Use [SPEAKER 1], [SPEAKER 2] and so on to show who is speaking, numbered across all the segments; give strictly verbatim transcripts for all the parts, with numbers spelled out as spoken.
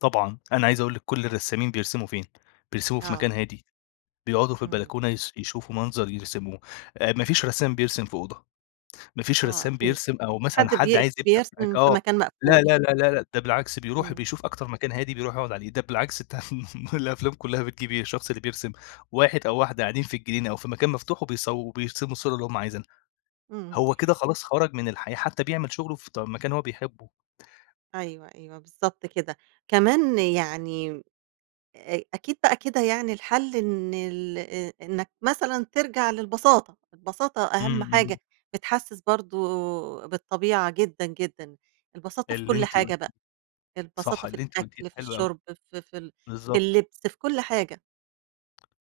[SPEAKER 1] طبعًا. أنا عايز أقول لِك كل
[SPEAKER 2] [unintelligible]
[SPEAKER 1] الرسّامين بيرسموا فين، بيرسموا في مكان
[SPEAKER 2] آه
[SPEAKER 1] هادي، بيقعدوا في
[SPEAKER 2] إمم.
[SPEAKER 1] البلكونة يس يشوفوا منظر يرسموه آآ، ما فيش رسّام بيرسم في أوضة، ما فيش
[SPEAKER 2] آه
[SPEAKER 1] رسّام
[SPEAKER 2] أكيد.
[SPEAKER 1] بيرسم أو مثلًا
[SPEAKER 2] حد
[SPEAKER 1] حد
[SPEAKER 2] بي
[SPEAKER 1] عايز يبدع معاك
[SPEAKER 2] بيرسم في
[SPEAKER 1] آه،
[SPEAKER 2] مكان
[SPEAKER 1] لا،
[SPEAKER 2] مقفول
[SPEAKER 1] لا، لا، لا، لا، ده بالعكس بيروح
[SPEAKER 2] إمم.
[SPEAKER 1] وبيشوف أكتر مكان هادي بيروح يقعد عليه ده بالعكس ده ما الأفلام كلها بتجيب إيه الشخص اللي بيرسم واحد أو واحدة قاعدين في الجنينة أو في مكان مفتوح وبيصو وبيرسموا الصورة اللي هُم عايزينها.
[SPEAKER 2] إمم.
[SPEAKER 1] هو كده خلاص خرج من الحياة حتى بيعمل شغله في ط مكان هو بيحبه.
[SPEAKER 2] أيوه، أيوه، بالضبط كده. كمان يعني أ أكيد بقى كده يعني الحل إن ال آآ، إنّك مثلًا ترجع للبساطة، البساطة
[SPEAKER 1] إمم،
[SPEAKER 2] أهم
[SPEAKER 1] إمم.
[SPEAKER 2] حاجة بتحسس برضه بالطبيعة جدًا، جدًا، البساطة في
[SPEAKER 1] اللي
[SPEAKER 2] كل
[SPEAKER 1] أنتِ
[SPEAKER 2] حاجة
[SPEAKER 1] قُلتي
[SPEAKER 2] بقى،
[SPEAKER 1] صح،
[SPEAKER 2] البساطة في
[SPEAKER 1] اللي أنتِ قُلتيه
[SPEAKER 2] الأكل، في
[SPEAKER 1] حلو أوي.
[SPEAKER 2] الشُرب في في ال في
[SPEAKER 1] بالضبط.
[SPEAKER 2] اللبس في كل حاجة.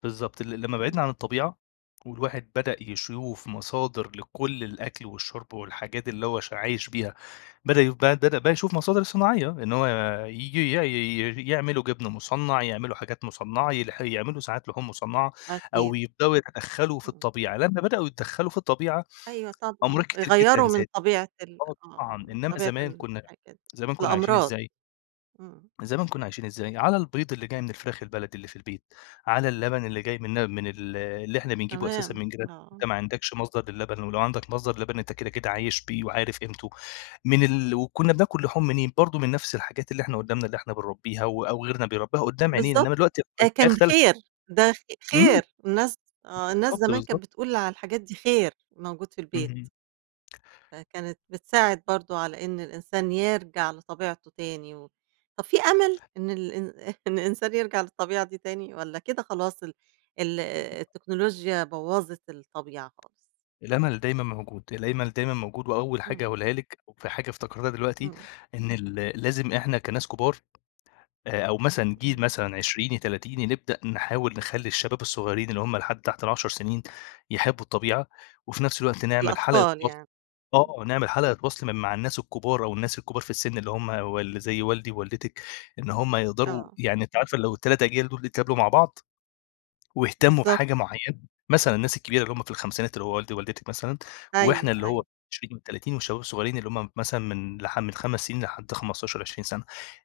[SPEAKER 1] بالضبط ال لما بعدنا
[SPEAKER 2] إمم.
[SPEAKER 1] عن الطبيعة والواحد بدأ يشوف مصادر لكل الأكل والشرب والحاجات اللي هو ش عايش بيها، بدأ يو بدأ يشوف مصادر صناعية إن هو ييجي ي ي يعملوا جبن مُصنّع، يعملوا حاجات مُصنّعة يلح يعملوا ساعات لحوم مُصنّعة أو
[SPEAKER 2] أكيد.
[SPEAKER 1] يبدأوا يتدخلوا في
[SPEAKER 2] إمم.
[SPEAKER 1] الطبيعة، لمّا بدأوا يتدخلوا في الطبيعة
[SPEAKER 2] أيوه طبعًا
[SPEAKER 1] أمراض كتير جدًا
[SPEAKER 2] يغيّروا من
[SPEAKER 1] زادت،
[SPEAKER 2] طبيعة ال
[SPEAKER 1] آه طبعًا،
[SPEAKER 2] آه، من
[SPEAKER 1] إنّما
[SPEAKER 2] طبيعة
[SPEAKER 1] زمان
[SPEAKER 2] ال
[SPEAKER 1] كُنّا
[SPEAKER 2] الحاجات دي.
[SPEAKER 1] زمان كُنّا عايشين
[SPEAKER 2] الأمراض.
[SPEAKER 1] إزاي؟
[SPEAKER 2] إمم.
[SPEAKER 1] زمان كُنّا عايشين إزاي؟ على البيض اللي جاي من الفراخ البلدي اللي في البيت، على اللبن اللي جاي من ل من ال اللي إحنا بنجيبه أساسًا
[SPEAKER 2] تمام.
[SPEAKER 1] من جيرا
[SPEAKER 2] آه.
[SPEAKER 1] أنت ما عندكش مصدر للبن ولو عندك مصدر لبن أنت كده كده عايش بيه وعارف قيمته، من ال وكُنّا بناكل لحوم منين برضه من نفس الحاجات اللي إحنا قُدّامنا اللي إحنا بنربيها و أو غيرنا بيربيها قُدّام عينينا،
[SPEAKER 2] بالضبط.
[SPEAKER 1] إنّما دلوقتي [unintelligible]
[SPEAKER 2] أ
[SPEAKER 1] الآية
[SPEAKER 2] كان
[SPEAKER 1] اختلفت.
[SPEAKER 2] خير، ده خ
[SPEAKER 1] إمم.
[SPEAKER 2] خير الناس آه، الناس
[SPEAKER 1] بالضبط
[SPEAKER 2] زمان
[SPEAKER 1] بالضبط.
[SPEAKER 2] كانت بتقول على الحاجات دي خير، موجود في البيت.
[SPEAKER 1] اهم.
[SPEAKER 2] فكانت بتساعد برضه على إن الإنسان يرجع لطبيعته تاني و طب في أمل؟ إن ال إن إن الإنسان يرجع للطبيعة دي تاني والّا كده خلاص ال ال التكنولوجيا بوّظِت الطبيعة خالص؟
[SPEAKER 1] الأمل دايمًا موجود، الأمل دايمًا موجود وأول حاجة
[SPEAKER 2] إمم.
[SPEAKER 1] أقولها لِك في حاجة افتكرتها دلوقتي،
[SPEAKER 2] إمم.
[SPEAKER 1] إن ال لازم إحنا كَناس كبار آآ، أو مثلًا جيل
[SPEAKER 2] إمم.
[SPEAKER 1] مثلًا عشريني، تلاتيني نبدأ نحاول نخَلّي الشباب الصغيرين اللي هُم لحد تحت العشر سنين يحبّوا الطبيعة وفي نفس الوقت نعمل حلقة
[SPEAKER 2] الأطفال
[SPEAKER 1] وصل
[SPEAKER 2] يعني. إمم.
[SPEAKER 1] آه نعمل حلقة وصل م مع الناس الكبار أو الناس الكبار في السن اللي هُم وال اللي زي والدي ووالدتِك إن هُم يقدروا
[SPEAKER 2] آه.
[SPEAKER 1] يعني أنتِ عارفة لو التلات أجيال دُول يتقابلوا مع بعض، واهتَموا بحاجة
[SPEAKER 2] بالضبط.
[SPEAKER 1] معينة، مثلًا الناس الكبيرة اللي هُم في خمسينات اللي هو والدي و والدتِك مثلًا وإحنا
[SPEAKER 2] أيوه،
[SPEAKER 1] اللي هو
[SPEAKER 2] أيوه.
[SPEAKER 1] عشرين تلاتين والشباب الصغيرين اللي هُم مثلًا من لح من خمس سنين لحد خمستاشر عشرين سنة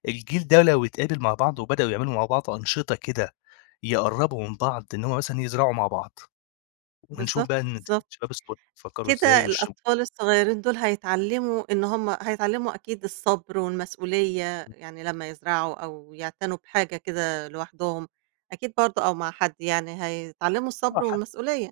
[SPEAKER 1] الجيل ده لو يتقابل مع بعض وبدأوا يعملوا مع بعض أنشطة كده يقَرّبوا من بعض إن هُم مثلًا يزرعوا مع بعض. ونشوف
[SPEAKER 2] بالضبط،
[SPEAKER 1] بقى إن
[SPEAKER 2] بالضبط.
[SPEAKER 1] الشباب الصغير فكّروا إزاي
[SPEAKER 2] كده
[SPEAKER 1] والشب
[SPEAKER 2] الأطفال الصغيرين دُول هيتعلموا إن هُم هيتعلموا أكيد الصبر والمسؤولية،
[SPEAKER 1] إمم.
[SPEAKER 2] يعني لمّا يزرعوا أو يعتنوا بحاجة كده لوحدهم، أكيد برضه أو مع حد يعني هيتعلموا
[SPEAKER 1] آه
[SPEAKER 2] الصبر
[SPEAKER 1] حت
[SPEAKER 2] والمسؤولية.